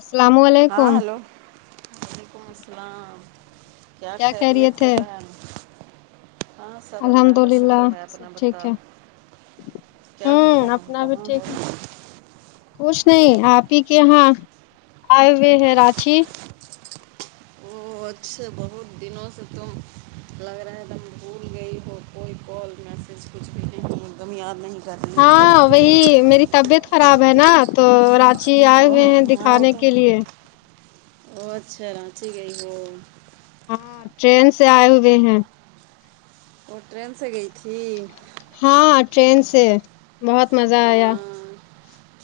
السلام ہاں علیکم ہیلو وعلیکم السلام کیا خیریت ہے بہن ہاں سب اللہ الحمد کا للہ شکر ہے سب اپنا ٹھیک بتاؤ ہے کیا ہو ہوں رہا اپنا بھی کہاں ہو ٹھیک ہے رہا کچھ نہیں آپ ہی کے یہاں آئے ہوئے ہیں رانچی وہ اچھے بہت دنوں سے تم لگ رہا تم بھول گئی ہو کوئی کال میسج کچھ بھی نہیں ایک دم یاد نہیں کرتے ہاں وہی میری طبیعت خراب ہے نا تو رات جی آئے او ہوئے ہو ہیں دکھانے کے لیے ا اچھا رانچی گئی وہ ہاں ٹرین سے آئے ہوئے ہیں وہ ٹرین سے گئی تھی ہاں ٹرین سے بہت مزہ آیا وہاں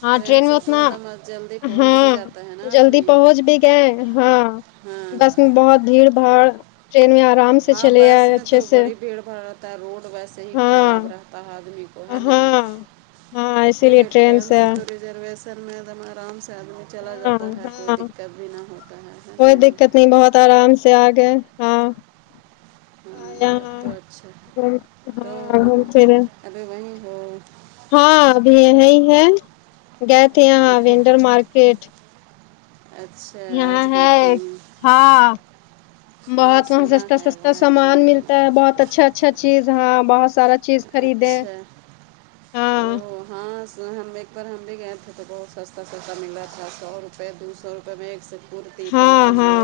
ہاں ٹرین میں سے تو اتنا ایک دم جلدی پہنچ ہاں بھی جاتا ہے نا جلدی آدمی پہنچ بھی گی ہاں ہاں بس میں بہت بھیڑ بھاڑ ٹرین میں آرام سے ہاں چلے بس آئے میں تو اچھے سے بڑی بھیڑ بھڑ رہتا ہے روڈ ویسے ہی خراب ہاں رہتا ہے آدمی وہ ہے نہیں ہاں ہاں ٹھیک اسی لیے ہے ٹرین سے تو ریزرویشن میں ایک دم آرام سے آدمی چلا ہاں جاتا ہے کوئی دقت بھی نہ ہوتا ہے کتنی بہت آرام سے آ گئے ہاں ہاں تب تو اچھا ہے تو وہاں [unintelligible] ابھی وہ ہو ہاں ابھی یہیں ہے گئے تھے یہاں دیکھو وینڈر مارکیٹ اچھا یہاں آج گئی ہے تھی ہاں ہاں بہت وہاں سنا سستا ہے سستا وہاں ایک سامان ونڈر ملتا ہے میں بہت اچھا اچھا چیز ہاں بہت سارا چیز خریدے اچھا او ہاں ہاں ہم ایک پر ہم بھی گئے تھے تو بہت سستا سستا مل رہا تھا سو روپئے دو سو روپئے میں ایک س ہاں ہاں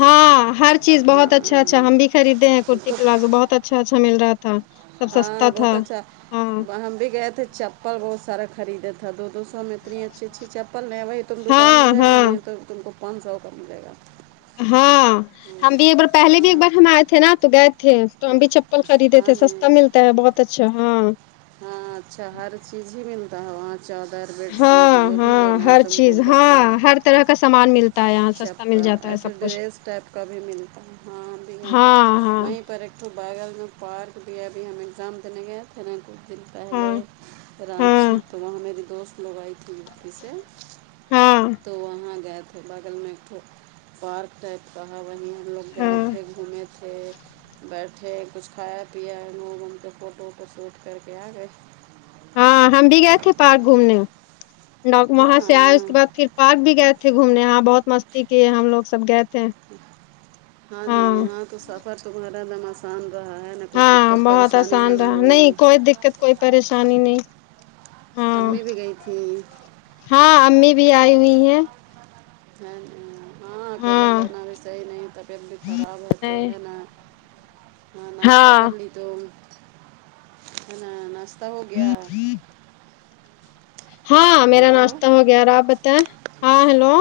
ہاں ہر چیز بہت اچھا ہاں اچھا ہم بھی خریدے ہیں کرتی تو پلازو بہت اچھا اچھا اچھا مل رہا تھا سب سستا ہاں تھا بہت اچھا ہاں ہم بھی گئے تھے چپل بہت سارے خریدے تھے تھا دو دو سو میں اتنی اچھی اچھی چپل نہیں ہے وہی تم دکان میں ہاں جا گی ہاں نہیں تو تو ان کو پانچ سو کا ملے گا ہاں ہم بھی ایک بار پہلے بھی ایک ہاں بار ہم آئے تھے نا تو گئے تھے تو ہم بھی چپ پل خریدے ہاں تھے سستا نہیں ملتا ہے بہت اچھا ہاں ہاں اچھا ہر چیز ہی ملتا ہے وہاں چادر بیڈ شیٹ ہاں جو بھی ہاں لینا ہے ہر تم کو چیز گدا ہاں ہر طرح کا سامان ملتا ہے یہاں سستا مل چپل جاتا ہے ایسے سب کچھ ڈریس ٹائپ کا بھی ملتا ہاں ہاں ہاں تو بغل میں پارک بھی ابھی ہمیں جام تنے کے تنے کو دن پہلے ہاں ہاں کرانچی تو وہاں میری دوست لگائی تھی مٹی سے ہاں تو وہاں گیا تھا بغل میں ایک تو پارک ٹائپ کہا وہیں ہے ہم لوگ گئے ہاں تھے گھومے تھے بیٹھے کچھ کھایا پیا انو ونو فوٹو ووٹو شوٹ کر کے آ گئے ہاں ہم بھی گئے تھے پارک گھومنے وہاں ہاں سے آئے اس کے بعد پھر پارک بھی گئے تھے تھے گھومنے یہاں بہت مستی کیے ہم لوگ سب گئے تھے ہاں نہیں ہاں تو سفر تمارا آسان رہا ہے نہ کوئی ہاں دقت بہت پریشانی نہ آسان نہ رہا ہوئی نہیں کوئی دقت کوئی پریشانی نہیں ہاں امی بھی گئی تھیں ہاں امی بھی آئی ہوئی ہیں بھین ہاں ہاں اکیلے جانا بھی صحیح نہیں طبیعت بھی خراب ہے تو ہے نا ہاں ناشتہ کر لی تو نا سب ہو گیا ہاں میرا ہیلو ناشتہ ہو گیا اور آپ بتائیں ہاں ہیلو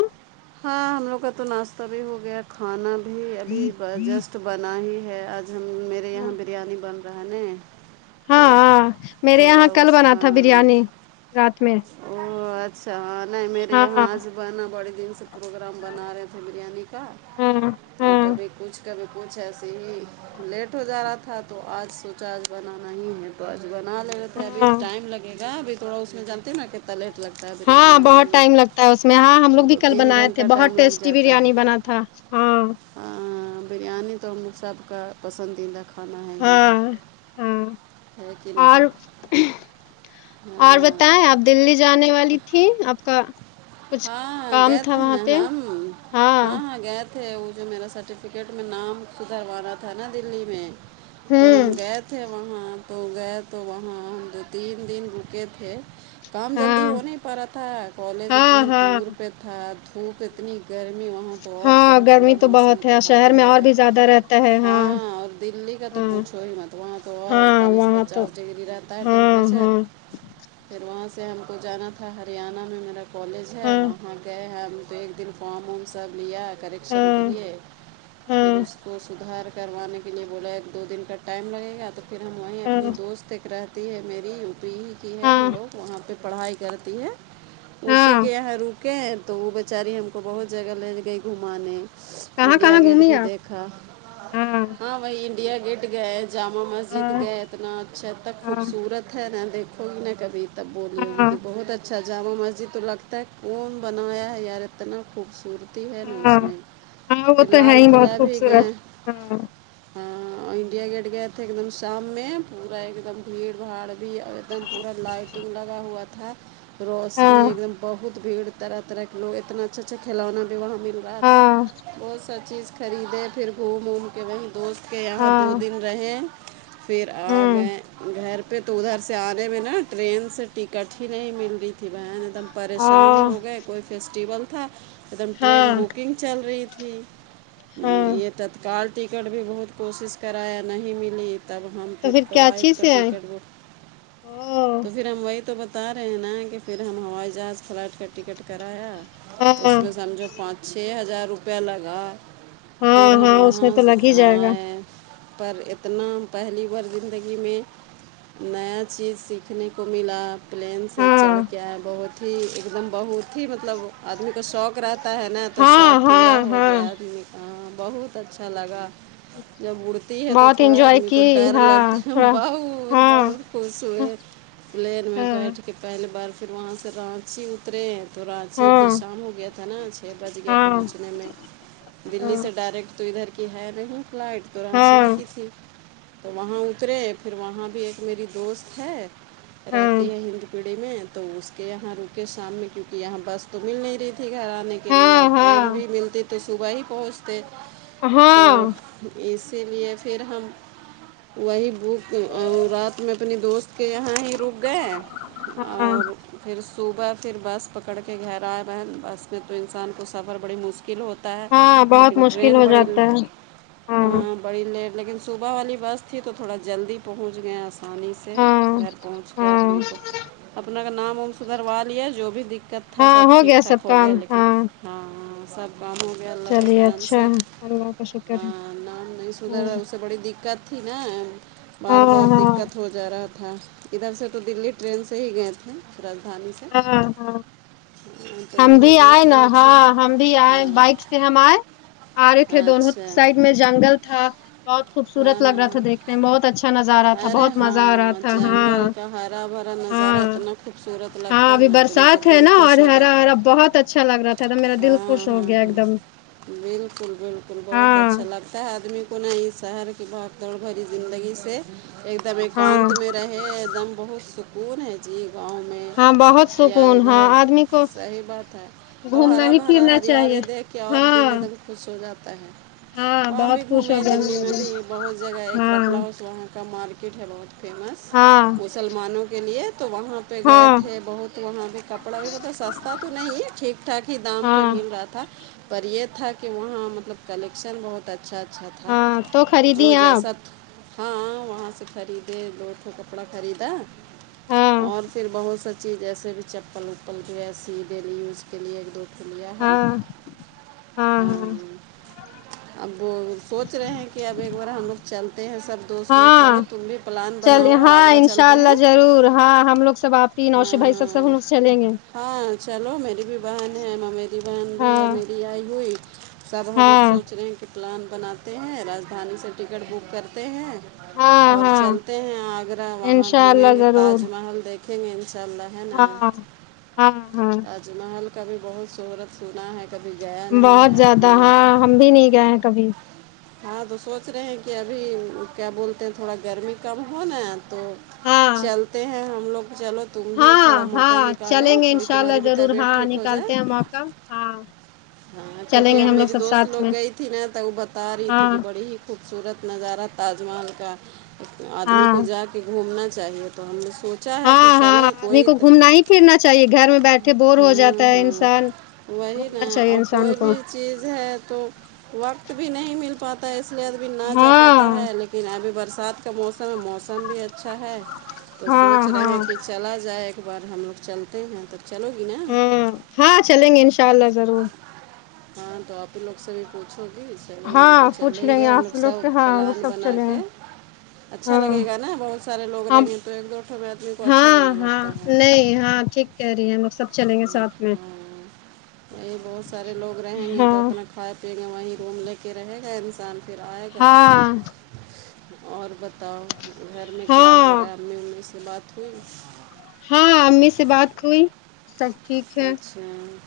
ہاں ہم لوگ کا تو ناشتہ بھی ہو گیا کھانا بھی ابھی جسٹ ک تو بنا ہی ہے آج ہم میرے یہاں بریانی بن رہا ہے نا تو ہاں ہاں میرے یہاں تھوڑا کل اس بنا تھا بریانی رات میں او اچھا نہیں میرے ہاں یہاں آج بنا بڑے دن سے پروگرام بنا رہے تھے بریانی کا ہاں تو ہاں کبھی کچھ کبھی پچھ ایسے ہی لیٹ ہو جا رہا تھا تو آج سوچا آج بنانا ہی ہے تو آج بنالے رہے تھے ابھی ہاں ٹائم لگے گابھی تھوڑا اس میں جانتے نا کتنا لیٹ لگتا ہے بریانی ہاں بنانے بہت ٹائم لگتا ہے اس ہاں ہم میں لوگ بھی دو کل تین بنائے تھے گھنٹہ بہت ٹائم لگ ٹیسٹی جاتا ہے بریانی بنا تھا ہاں ہاں بریانی تو ہم سب کا پسندیدہ کھ نا ہے ہی ہاں ہاں ہے کہ اور نہیں ہاں بتا ہے آپ دللی جانے والی تھی آپ کا کچھ ہاں ہاں کام گئے تھا تھے وہاں نا پہ ہم ہاں ہاں گئے تھے وہ جو میرا سرٹیفکیٹ میں نام سدھروانا تھا نا دلی میں تو ہم ہوں گئے تھ تھے وہاں تو گئے تو وہاں ہم دو تین دن رکے تھے کام جلدی ہاں ہو نہیں پا رہا تھا کالج ہاں اتنی ہاں دور پہ پہ تھا دھوپ اتنی گرمی وہاں پ اور ہاں بہت برا گرمی تو موسم بہت کا ہے حال شہر میں اور ہے بھی زیادہ رہتا ہے ہاں دلی کا تو ہاں پوچھو ہی ماتھ تو وہاں تو اور ہاں اڑتالیس وہاں تو پچاس ڈگری رہتا ہے ہاں ٹیمپریچر ہاں پھر وہاں سے ہم کو جانا تھا ہریانہ میں میرا کالج ہے ہاں وہاں گئے ہم تو ایک دن فارم وم سب لیا کریکشن کے ہاں لیے پھر ہاں اس کو سدھار کروانے کے لیے بولا ایک دو دن کا ٹائم لگے گا تو پھر ہم وہیں اپنی ہاں دوست ایک رات ت ہے میری یو پی ہی کی ہے وہ ہاں لوگ وہاں پہ پڑھائی کرتی ہے اسی ہاں کے یہاں رکیں تو وہ بیچاری ہم کو بہت جگہ لے گئی گھمانے کہاں انڈیا کہاں گیٹ گھومی بھی آپ دیکھا ہاں وہی انڈیا گیٹ گئے جامع مسجد ہاں گئے اتنا اچھا اتنا ہاں خوبصورت ہے نہا دیکھو گے نہ کبھی تب بولی ہوگی ہاں کہ بہت اچھا جامع مسجد تو لگتا ہے کون بنایا ہے یار اتنا خوبصورت ہے نا اس ہاں میں ہاں وہ پھر تو ہے لال ہی بہت قلعہ بھی گئے خوبصورت ہاں ہاں انڈیا گیٹ گئے تھے ایک دم شام میں پورا ایک دم بھیڑ بھاڑ بھی اور ایک دم پورا لائٹنگ لگا ہوا تھا پھر یہ ہاں ایک دم بہت بھیڑ طرح طرح کے لوگ اتنا اچھا اچھا کھلونا بھی وہاں مل رہا تھا ہاں بہت ساری چیز خریدے پھر گھوم اوم کے وہیں دوست کہ یہاں دو ہاں دن رہے پھر آ ہوں گئے گھر پہ تو ادھر سے آنے میں نا ٹرین سے ٹکٹ ہی نہیں مل رہی تھی بہن ایک دم پریشان ہاں ہو گئے کوئی فیسٹیول تھا ایک دم ٹرین ہاں بکنگ چل رہی تھی ہاں یہ تتکال ٹکٹ بھی بہت کوشش کرایا نہیں ملی تب ہم تو پھر فلائٹ کراچی کا سے آئے ٹکٹ بک او تو پھر پھر ہم وہی تو بتا رہے ہیں نا کہ پھر ہم ہوائی جہاز فلائٹ کا ٹکٹ کرایا اس ہاں میں سمجھو پانچ چھ ہزار روپیہ لگا ہاں پھر ہم ہاں اس وہاں میں تو سے لگ ہی جائے گا آئے پر اتنا پہلی بار زندگی میں نیا چیز سیکھنے کو ملا پلین سے چڑھ ہاں کیا بہت ہی ایک دم بہت ہی مطلب آدمی کا شوق رہتا ہے نا تو ہاں شوق ہاں پورا ہو ہاں گیا آدمی کا بہت اچھا لگا جب اڑتی ہے تو بہت تھوڑا انجوائے آدمی کی کو ڈر ہاں لگتا ہے تھوڑا بہت ہاں بہت خوش ہوئے پلین میں ہاں بیٹھ کے پہلی بار پھر وہاں سے رانچی اترے تو رانچی پھر ہاں شام ہو گیا تھا نا چھ بج گیا ہاں پہنچنے میں دلی سے ڈائریکٹ تو ادھر کی ہے نہیں فلائٹ تو ہاں رانچی ہاں ہی کی تھی تو وہاں اترے پھر وہاں بھی ایک میری دوست ہے ہاں رہتی ہے ہند پیڑھی میں تو اس کے یہاں رکے شام میں کیونکہ یہاں بس تو مل نہیں رہی تھی گھر آ نے کے لیے اور ہاں ٹرین بھی ہاں ملتی تو صبح ہی پہنچتے تو ہاں اسی لیے پھر ہم وہی بک رات میں اپنے دوست کے یہاں ہی رک گئے ہاں اور پھر صبح پھر بس پکڑ کے گرا ہے بہن بس میں تو انسان کو سفر بڑی مشکل کل ہوتا ہے ہاں بہت لیکن مشکل ٹرین ہو بڑی جاتا ہے ہاں بڑی لیٹ لیکن صبح والی بس تھی تو تھوڑا جلدی پہنچ گئے آسانی سے ہاں سے گھر پہنچ کے ہاں آدمی کو اپنا کا نام ام س دروا لیا جو بھی دقت تھا سب ہاں ہو گیا ٹھیک سب ٹھاک ہو گیا کام لیکن ہاں [unintelligible] ہاں سب کام ہو گیا اللہ کے چلیے کرم اچھا سے ہے اللہ کا شکر ہے ہاں نام نہیں سدھرا ہ اسے بڑی دقت تھی نا ہاں بار بار ہاں دقت ہو جا رہا تھا ادھر سے تو دلی ٹرین سے سے ہی گئے تھے رادانی سے ہاں ہاں ہاں، تو ہم وہاں بھی آئے دوست نا لوگ سے ہاں ہم بھی آئے ہاں بائک پھر ہم آئے آ رہے تھے دونوں اچھا سائڈ میں جنگل تھا بہت ہاں خوبصورت لگا ہاں تھا دیھکنے میں بہت اچھا اچھا نظارہ تھا ارے بہت ہاں مزہ آ رہا تھا ہاں جنگل کا ہرا بھرا نظارہ ہاں اتنا خوبصورت ہاں لگتا ہے ابھی نا آدمی کا برسات ہے دل نا اور خوش ہو ہرا جاتا ہے ہرا بہت اچھا لگ رہا تھا تو میرا دل ہاں خوش ہو ہاں گیا ایک ہاں دم بلکل بلکل بہت ہاں اچھا لگتا آدمی کو نہیں شہر کی بھاگ دوڑ بھری زندگی سے ایک دم ہاں ایکانت میں رہے ایک دم بہت سکون ہے جی گاؤں میں ہاں بہت یا سکون ہاں ادھر آدمی کو صحیح بات ہے اور گھومنا ہرا ہی بھرا پھرنا چاہیے ہریالی دیکھ کے اور ہاں دل دم خوش ہو جاتا ہے ہاں وہاں بھی بہت خوش ہو گھومے گیا دلی میرا میں دل بھی بہت جگہ ہے ایک باٹلہ ہاں ہاؤس وہاں کا مارکیٹ ہے بہت فیمس ہاں مسلمانوں کے لیے تو وہاں پہ پہ گئے ہاں تھے بہت وہاں بھی کپڑا بھی مطلب سستا تو نہیں ہے ٹھیک ٹھاک ہی دام پہ ہاں مل رہا تھا پر یہ تھا کہ وہاں مطلب کلیکشن بہت بہت اچھا اچھا تھا ہاں تو جو خریدی آپ جیسا ہاں وہاں سے خریدے بہت سا کا کپڑا خریدا ہاں اور پھر بہت سا چیز جیسے بھی چپل وپل کی ایسی ڈیلی یوز کے لیے ایک دو تو لیا ہے ہاں ہاں ہ ہاں [unintelligible] اب وہ سوچ رہے ہیں کہ اب ایک بار ہم لوگ چلتے ہیں سب دوست لوگ چلو تم بھی پلان چلے بناؤ ہاں آگرہ ان شاء چلتے ہیں اللہ ضرور ہاں ہم لوگ سب آپی نوشی ہاں بھائی سب ہاں سب ہم چلیں گے ہاں چلو میری بھی بہن ہے میری بہن بھی ہے ہاں میری آئی ہوئی سب ہم لوگ ہاں سوچ رہے ہیں کہ پلان بناتے ہیں راجدھانی سے ٹکٹ بک کرتے ہیں ہاں اور ہاں چلتے ہیں آگرہ وہاں انشاء گھومیں اللہ گے ضرور تاج محل دیکھیں گے انشاء اللہ ہے نا ہاں ہاں ہاں تاج محل کا بھی بہت شہورت سنا ہے کبھی گیا نہیں ہے بہت زیادہ آدمی ہاں ہم بھی نہیں گئے ہیں کبھی ہاں تو سوچ رہے ہیں کہ ابھی کیا بولتے ہیں تھوڑا گرمی کم ہو نا تو ہاں چلتے ہیں ہم لوگ چلو تم بھی تھوڑا ہاں موقع ہاں نکالو چلیں گے تھوڑی انشاء تمہاری اللہ بھی ضرور طبیعت ہاں ٹھیک ہو جائے نکالتے ہیں موقع ہاں ہاں چلیں کیونکہ گے اب ہم لوگ میری سب دوست ساتھ لوگ میں گئی تھی نا تو وہ بتا رہی تھی کہ ہاں بڑی ہی خوبصورت نظارہ تاج محل کا آدمی ہاں کو جا کے گھومنا چاہیے تو ہم نے سوچا ہے کہ ہاں ہاں چلیں آدمی کوئی کو ت گھومنا ہی پھرنا چاہیے گھر میں بیٹھے بور ہو جاتا ہوں ہے ہوں انسان وہی نا گھومنا چاہیے اور انسان کوئی کو بھی چیز ہے تو وقت بھی نہیں مل پاتا ہے اس لیے ا بھی نہ جا پاتا ہاں ہے لیکن لیکن ابھی برسات کا موسم ہے موسم بھی اچھا ہے تو ہاں سوچ ہاں رہے ہیں کہ چلا جائے ایک بار ہم لوگ چلتے ہیں تو چلو تینا ہاں ہاں چلیں گے انشاء اللہ ضرور ہاں تو آپ لوگ سے بھی پوچھوگی چلیں گے تو ہاں پوچھ چلیں لیں گے ہم آپ لوگ سب سے ہاں وہ پلان سب بنا چلیں گے کے اچھا ہاں لگے نا بہت سارے لوگ رہیں ہم گے تو ایک دوٹوں میں آدمی کو اچھا بھی ہاں نہ ہاں لگتا ہے نہیں ہاں ٹھیک کہہ رہی ہے ہم لوگ سب چلیں گے ساتھ میں ہاں وہی بہت سارے لوگ رہیں گے تو ہاں اپنا کھائے پییں گے وہیں روم لے کے رہے گا انسان پھر آئے گا ہاں اور بتاؤ گھر میں کیا ہاں ہو رہا ہے ہم نے امی سے بات ہوئی ہاں امی سے بات ہوئی ٹھیک ہے اچھا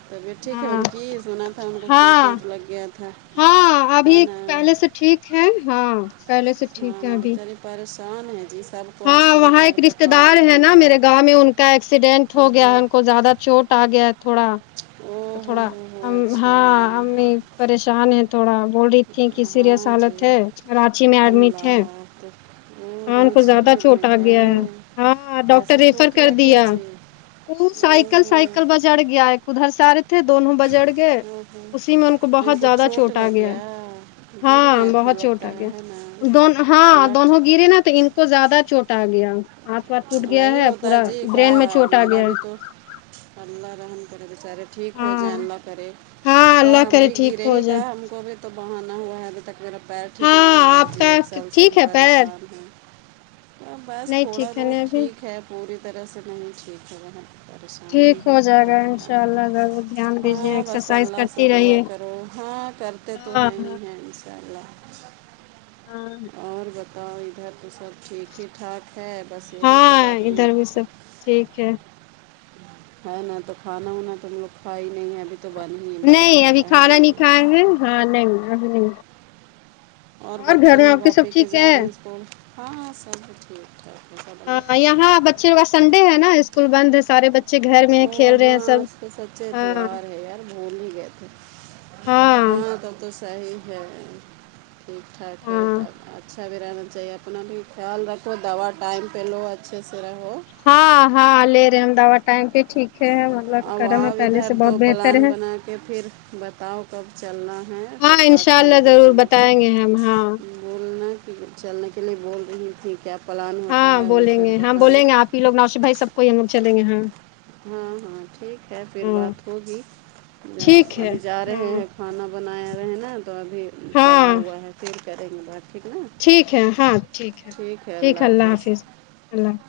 طبیعت ٹھیک ہے ہاں ان کی سنا تھا ان کو چوٹ ہاں ووٹ لگ گیا تھا ہاں ابھی پہلے سے ٹھیک ہے ہاں پہلے سے ہاں ٹھیک ہے نا ابھی بیچاری پریشان ہیں جی سب کو آج ہاں کل وہاں گھر ایک کا رشتے دار کام ہے نا دھندا میرے گاؤں میں کا ایکسیڈینٹ ہو گیا ہے اوہو ان کو زیادہ چوٹ آ گیا ہے تھوڑا او تو ہو تھوڑا ہو ہو ہاں اچھا امی پریشان ہیں تھوڑا بول رہی تھی کہ ہاں سیریس حالت جی ہے کرانچی میں ایڈمٹ ہے [unintelligible] کان کو رانچی زیادہ میں چوٹ آ ایڈمٹ گیا ہے ہاں ڈاکٹر کیسے ریفر چوٹ کر لگ گیا دیا جی وہ او سائیکل ہو سائیکل ب چڑ گیا ہے ادھر سارے تھے دونوں بجڑ گئے او ہو اسی میں ان کو بہت زیادہ چوٹ آ گیا گر ہاں گئے تھے بہت چھوٹا لگتا آ ہے گیا ہے نا دون ہاں اللہ دونوں گرے نا تو ان کو زیادہ چوٹ آ گیا ہاتھ واتھ ٹوٹ گیا وہی ہے ہوتا پورا جی کا برین میں چوٹ آ میرا گیا ہے بھی تو اللہ رحم کرے بیچارے ٹھیک ہو ہاں جائیں اللہ کرے ہاں توکا اللہ ہم کرے بھی ٹھیک گرے ہو ہی جائے کا ہم کو بھی تو بہانا ہوا ہے ابھی تک میرا پیر ٹھیک نہ ہو ہاں رہا ہے آپ جی کا ایک سال سے ہم ٹھیک ہے پیر پریشان ہیں بس نہیں تھوڑا ٹھیک ہے بہت نہیں ابھی ٹھیک پوری طرح سے نہیں ٹھیک ہوا پریشان ہی ٹھیک ہے ہو جائے کیا گا ان بتاؤں شاء اللہ ضرور دھیان دیجیے ہاں بس ایکسرسائز اللہ سے کرتی دعا رہیے کرو ہاں کرتے تو ہاں ہیں ہی ہاں ہیں ان شاء اللہ ہاں اور بتاؤ ادھر تو سب ٹھیک ہی ٹھاک ہے بس یہی ہاں سب آدمی ادھر بھی سب ٹھیک ہے ہے نا تو کھانا وانا تو ہم لوگ کھاائی ہی نہیں ہے ابھی تو بن ہی بنا نہیں ابھی ہوگا ہے کھانا نا نہیں کھائے ہیں ہاں نہیں اور گھر بچے میں لوگ سب آپ ہی کے ٹھیک جا ہے رہے ہیں اسکول ہاں سب ٹھیک ٹھیک ہاں یہاں بچے پس سنڈے ہے نا اسکول بند ہے سارے بچ وہ ہاں آج تو سچے ہاں اتوار ہے یار بول ہی گئے تھے ہاں تو تو صحیح ہے ٹھیک ٹھاک ہے ہاں تب اچھا بھی رہنا چاہیے اپنا بھی خیال رکھو دوا ٹائم پہ لو اچھے سے رہو ہاں ہاں لے رہے ہیں ہم دوا ٹائم پہ ٹھیک ہے کا اب کرم آؤ ہے پہلے ادھر سے تو بہت بہتر پلان ہے بنا کے پھر بتاؤ کب چلنا ہے ہاں پھر انشاء بات اللہ ہوگی ضرور ہم لوگ کی بتائیں گے ہم ہاں بولنا ک چلنے کے لیے بول رہی تیں کیا پلان ہوتا ہے ا گھر بتانا پیوگ نوشی بائی سب کو یہ ہمو چیں گےاں ہاں ہاں ٹھیک ہے پھر بات ہوگی ٹھیک ہے ابھی جا رہے ہاں ہیں کھانا بنایا رہے ہیں نا تو ابھی چڑھا ہاں ہوا ہے پھر کریں گے بات ٹھیک نا ٹھیک ہے ہاں ٹھیک ہے ٹھیک ہے اللہ حافظ اللہ حافظ